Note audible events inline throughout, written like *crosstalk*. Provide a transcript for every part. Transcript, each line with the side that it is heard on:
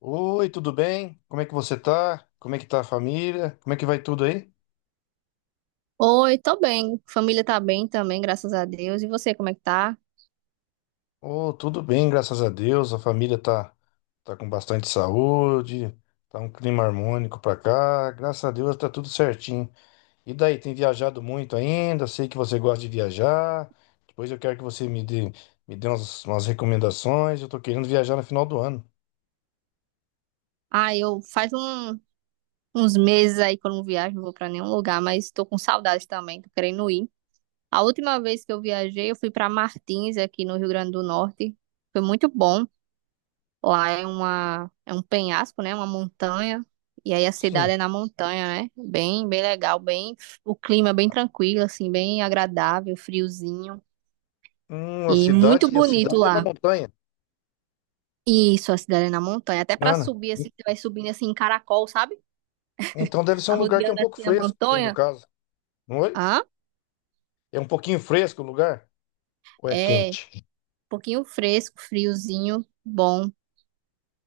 left: Oi, tudo bem? Como é que você tá? Como é que tá a família? Como é que vai tudo aí?
right: Oi, tô bem. Família tá bem também, graças a Deus. E você, como é que tá?
left: Oh, tudo bem, graças a Deus. A família tá com bastante saúde, tá um clima harmônico pra cá. Graças a Deus tá tudo certinho. E daí, tem viajado muito ainda? Sei que você gosta de viajar. Depois eu quero que me dê umas recomendações. Eu tô querendo viajar no final do ano.
right: Ah, eu faz uns meses aí que eu não viajo, não vou pra nenhum lugar, mas tô com saudade também, tô querendo ir. A última vez que eu viajei, eu fui pra Martins, aqui no Rio Grande do Norte. Foi muito bom. Lá é uma, é um penhasco, né? Uma montanha. E aí a cidade
left: Sim.
right: é na montanha, né? Bem, bem legal, bem, o clima é bem tranquilo, assim, bem agradável, friozinho. E muito
left: E a
right: bonito
left: cidade é na
right: lá.
left: montanha.
right: Isso, a cidade é na montanha. Até pra
left: Nana.
right: subir, assim, você vai subindo assim em caracol, sabe?
left: Então deve ser um lugar que é um
right: Arrodeando
left: pouco
right: assim a
left: fresco, então, no
right: montanha.
left: caso. Não é?
right: Ah,
left: É um pouquinho fresco o lugar? Ou é
right: é. Um
left: quente?
right: pouquinho fresco, friozinho, bom,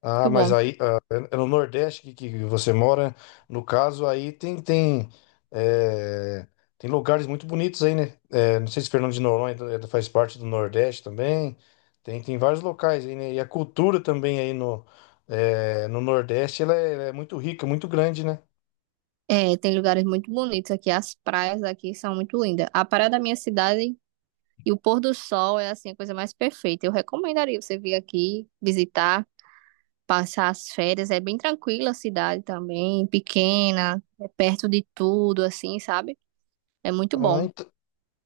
left: Ah,
right: muito
left: mas
right: bom.
left: aí ah, é no Nordeste que você mora. No caso, aí é, tem lugares muito bonitos aí, né? É, não sei se Fernando de Noronha é- faz parte do Nordeste também. Tem vários locais aí, né? E a cultura também aí no Nordeste, ela é muito rica, muito grande, né?
right: É, tem lugares muito bonitos aqui. As praias aqui são muito lindas. A praia da minha cidade e o pôr do sol é assim a coisa mais perfeita. Eu recomendaria você vir aqui visitar, passar as férias. É bem tranquila a cidade também, pequena, é perto de tudo, assim, sabe? É muito
left: Ah,
right: bom.
left: ent-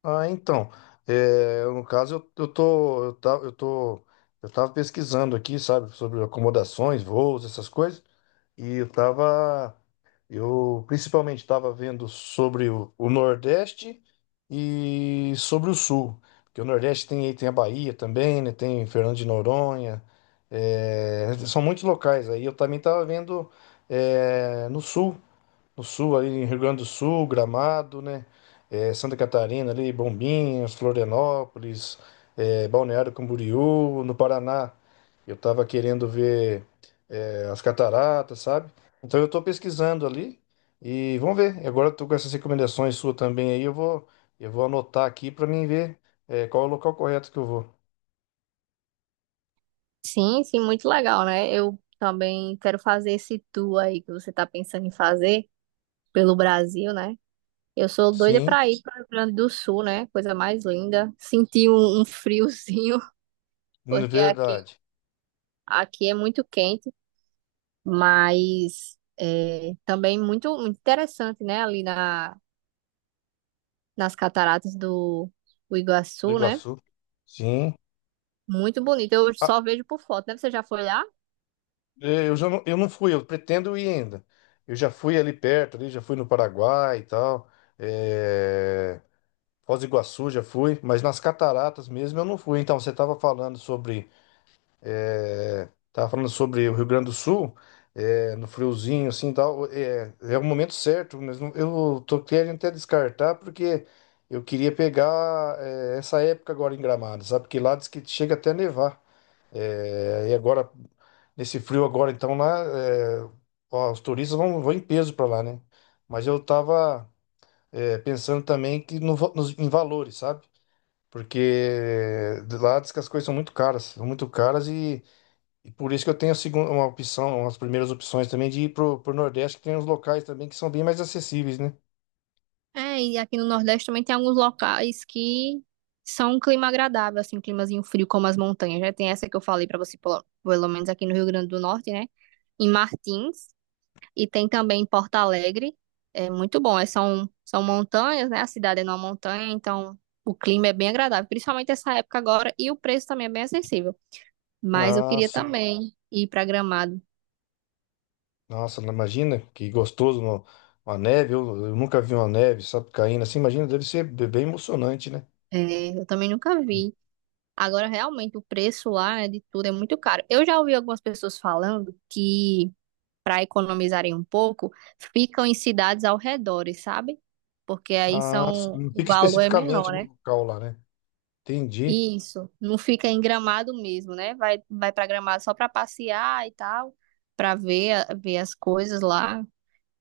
left: Ah, então, no caso eu tava pesquisando aqui, sabe, sobre acomodações, voos, essas coisas, e eu tava, eu principalmente estava vendo sobre o Nordeste e sobre o Sul, porque o Nordeste tem a Bahia também, né, tem Fernando de Noronha, é, são muitos locais aí, eu também tava vendo, é, no Sul, no sul, ali em Rio Grande do Sul, Gramado, né? É, Santa Catarina, ali, Bombinhas, Florianópolis, é, Balneário Camboriú, no Paraná. Eu tava querendo ver, é, as cataratas, sabe? Então eu tô pesquisando ali e vamos ver. E agora eu tô com essas recomendações suas também aí, eu vou anotar aqui para mim ver, é, qual é o local correto que eu vou.
right: Sim, sim, muito legal, né? Eu também quero fazer esse tour aí que você tá pensando em fazer pelo Brasil, né? Eu sou doida
left: Sim,
right: pra ir para o Rio Grande do Sul, né? Coisa mais linda. Senti um, friozinho, *laughs* porque aqui,
left: verdade.
right: aqui é muito quente, mas é, também muito, muito interessante, né? Ali nas cataratas do
left: Do
right: Iguaçu, né?
left: Iguaçu. Sim.
right: Muito bonito. Eu só vejo por foto, né? Você já foi lá?
left: É, eu já não, eu não fui, eu pretendo ir ainda. Eu já fui ali perto, ali, já fui no Paraguai e tal. É... Foz do Iguaçu já fui, mas nas cataratas mesmo eu não fui. Então, você estava falando sobre. É... Tava falando sobre o Rio Grande do Sul, é, no friozinho, assim, e tal. É, é o momento certo, mas eu tô querendo até descartar, porque eu queria pegar, é, essa época agora em Gramado, sabe? Porque lá diz que chega até a nevar. É, e agora nesse frio agora, então, lá, é, ó, os turistas vão em peso para lá, né? Mas eu tava, é, pensando também que no, va- nos, em valores, sabe? Porque de lá diz que as coisas são muito caras e por isso que eu tenho uma opção, umas primeiras opções também de ir pro Nordeste, que tem uns locais também que são bem mais acessíveis, né?
right: É, e aqui no Nordeste também tem alguns locais que são um clima agradável, assim, um climazinho frio, como as montanhas, né? Tem essa que eu falei pra você, pelo menos aqui no Rio Grande do Norte, né? Em Martins, e tem também em Porto Alegre, é muito bom, é, são, são montanhas, né? A cidade é numa montanha, então o clima é bem agradável, principalmente essa época agora, e o preço também é bem acessível. Mas eu
left: Ah,
right: queria
left: sim.
right: também ir pra Gramado,
left: Nossa, imagina que gostoso, uma neve, eu nunca vi uma neve, sabe, caindo assim, imagina, deve ser bem emocionante, né?
right: é, eu também nunca vi. Agora, realmente, o preço lá, né, de tudo é muito caro. Eu já ouvi algumas pessoas falando que, para economizarem um pouco, ficam em cidades ao redor, sabe? Porque aí
left: Ah, sim.
right: são,
left: Não
right: o
left: fica
right: valor é
left: especificamente
right: menor,
left: no
right: né?
left: local lá, né? Entendi.
right: Isso, não fica em Gramado mesmo, né? Vai, vai para Gramado só para passear e tal, para ver, ver as coisas lá.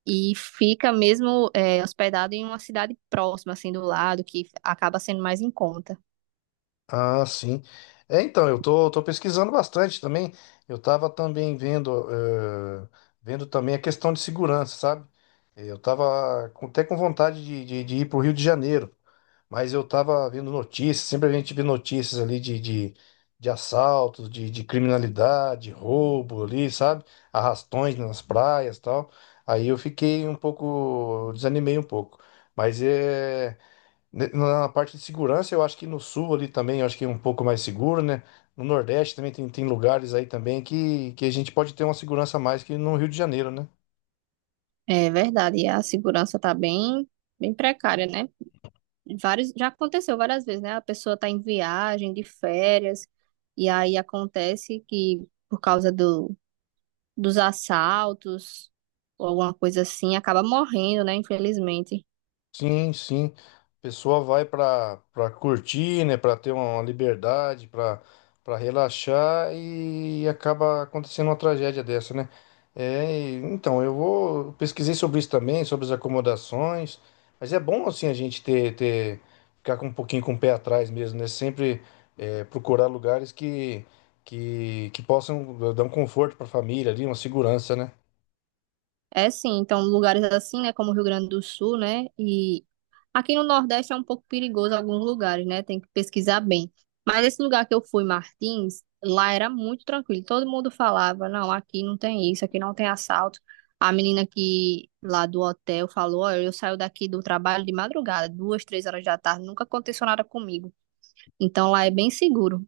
right: E fica mesmo é, hospedado em uma cidade próxima, assim, do lado, que acaba sendo mais em conta.
left: Ah, sim. É, então, tô pesquisando bastante também. Eu tava também vendo, eh, vendo também a questão de segurança, sabe? Eh, eu tava até com vontade de, de ir pro Rio de Janeiro, mas eu tava vendo notícias, sempre a gente vê notícias ali de assaltos, de criminalidade, roubo ali, sabe? Arrastões nas praias e tal. Aí eu fiquei um pouco, desanimei um pouco. Mas é. Na parte de segurança, eu acho que no sul ali também, eu acho que é um pouco mais seguro, né? No Nordeste também tem lugares aí também que a gente pode ter uma segurança a mais que no Rio de Janeiro, né?
right: É verdade, e a segurança tá bem, bem precária, né? Vários, já aconteceu várias vezes, né? A pessoa tá em viagem, de férias, e aí acontece que por causa dos assaltos ou alguma coisa assim, acaba morrendo, né? Infelizmente.
left: Sim, sim. A pessoa vai para para curtir, né, para ter uma liberdade, para para relaxar e acaba acontecendo uma tragédia dessa, né? É, então eu vou pesquisei sobre isso também, sobre as acomodações, mas é bom assim a gente ter ficar com um pouquinho com o pé atrás mesmo, né? Sempre é, procurar lugares que que possam dar um conforto para a família ali, uma segurança, né?
right: É sim, então lugares assim, né, como o Rio Grande do Sul, né, e aqui no Nordeste é um pouco perigoso alguns lugares, né? Tem que pesquisar bem. Mas esse lugar que eu fui, Martins, lá era muito tranquilo. Todo mundo falava, não, aqui não tem isso, aqui não tem assalto. A menina que lá do hotel falou, olha, eu saio daqui do trabalho de madrugada, 2, 3 horas da tarde, nunca aconteceu nada comigo. Então lá é bem seguro.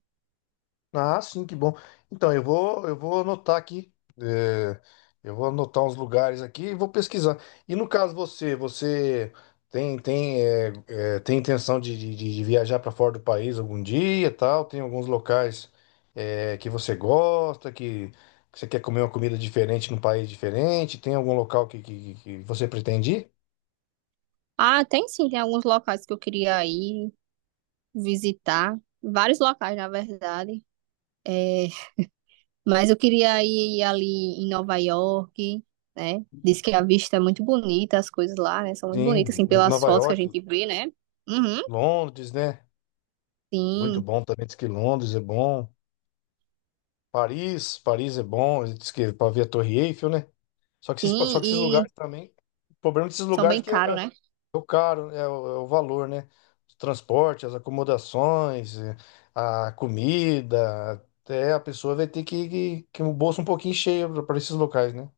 left: Ah, sim, que bom. Então, eu vou anotar aqui. É, eu vou anotar uns lugares aqui e vou pesquisar. E no caso você tem tem intenção de, de viajar para fora do país algum dia, e tal? Tem alguns locais é, que você gosta, que você quer comer uma comida diferente num país diferente? Tem algum local que você pretende ir?
right: Ah, tem sim, tem alguns locais que eu queria ir visitar, vários locais, na verdade. É, mas eu queria ir ali em Nova York, né? Diz que a vista é muito bonita, as coisas lá, né? São muito bonitas,
left: Sim,
right: assim, pelas
left: Nova
right: fotos que a
left: York,
right: gente vê, né? Uhum,
left: Londres, né? Muito
right: sim,
left: bom também. Diz que Londres é bom. Paris, Paris é bom, diz que para ver a Torre Eiffel, né? Só
right: sim,
left: que esses
right: e
left: lugares também, o problema desses
right: são
left: lugares
right: bem
left: é
right: caros, né?
left: é o caro, né? É é o valor, né? Os transportes, as acomodações, é, a comida, até a pessoa vai ter que o bolso um pouquinho cheio para esses locais, né?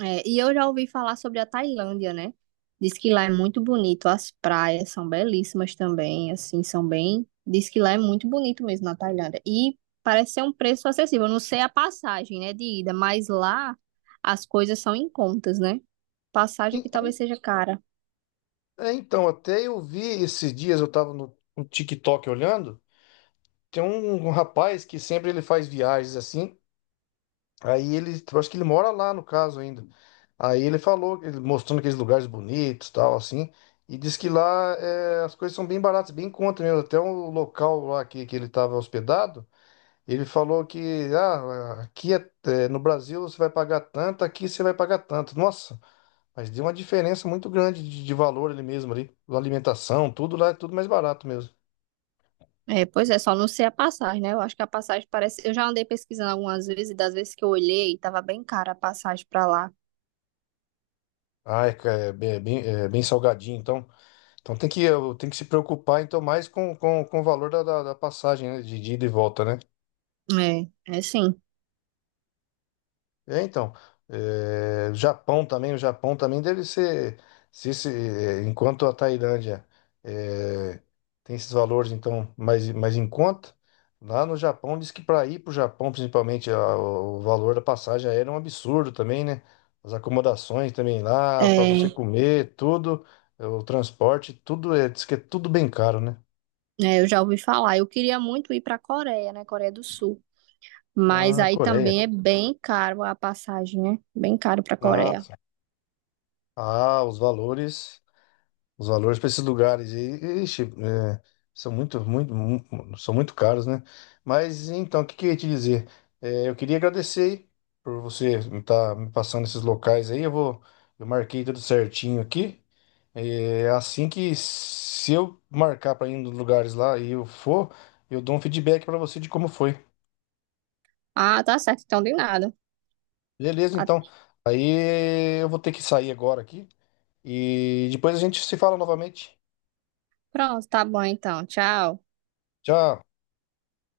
right: É, e eu já ouvi falar sobre a Tailândia, né? Diz que lá é muito bonito, as praias são belíssimas também, assim, são bem. Diz que lá é muito bonito mesmo na Tailândia. E parece ser um preço acessível. Eu não sei a passagem, né, de ida, mas lá as coisas são em contas, né? Passagem que
left: E-
right: talvez seja cara.
left: então, até eu vi esses dias, eu tava no TikTok olhando, tem um rapaz que sempre ele faz viagens assim. Aí ele, eu acho que ele mora lá no caso ainda. Aí ele falou, ele mostrando aqueles lugares bonitos, tal, assim, e diz que lá é, as coisas são bem baratas, bem em conta mesmo. Até o local lá que ele estava hospedado, ele falou que ah, aqui é, no Brasil você vai pagar tanto, aqui você vai pagar tanto. Nossa, mas deu uma diferença muito grande de valor ali mesmo ali, alimentação, tudo lá é tudo mais barato mesmo.
right: É, pois é, só não sei a passagem, né? Eu acho que a passagem parece. Eu já andei pesquisando algumas vezes, e das vezes que eu olhei, tava bem cara a passagem pra lá.
left: Ah, é, é bem, é bem salgadinho, então. Então tem que, tem que se preocupar então mais com, com o valor da passagem, né? De ida e volta, né?
right: É, é sim.
left: É, então, é, Japão também, o Japão também deve ser, se, é, enquanto a Tailândia é, tem esses valores então mais, mais em conta, lá no Japão diz que para ir para o Japão, principalmente, o valor da passagem aérea é um absurdo também, né? As acomodações também lá, para você
right: É,
left: comer, tudo, o transporte, tudo é, diz que é tudo bem caro, né?
right: é, eu já ouvi falar. Eu queria muito ir pra Coreia, né? Coreia do Sul. Mas
left: Na
right: aí
left: Coreia.
right: também é bem caro a passagem, né? Bem caro pra
left: Ah,
right: Coreia.
left: ah, os valores para esses lugares aí, ixi, é, são muito, são muito caros, né? Mas então, o que que eu ia te dizer? É, eu queria agradecer aí por você estar me passando esses locais aí. Eu vou, eu marquei tudo certinho aqui. É, assim que se eu marcar para ir nos lugares lá e eu for, eu dou um feedback para você de como foi.
right: Ah, tá certo, então de nada.
left: Beleza,
right: Ah,
left: então. Aí eu vou ter que sair agora aqui e depois a gente se fala novamente.
right: pronto, tá bom então. Tchau.
left: Tchau.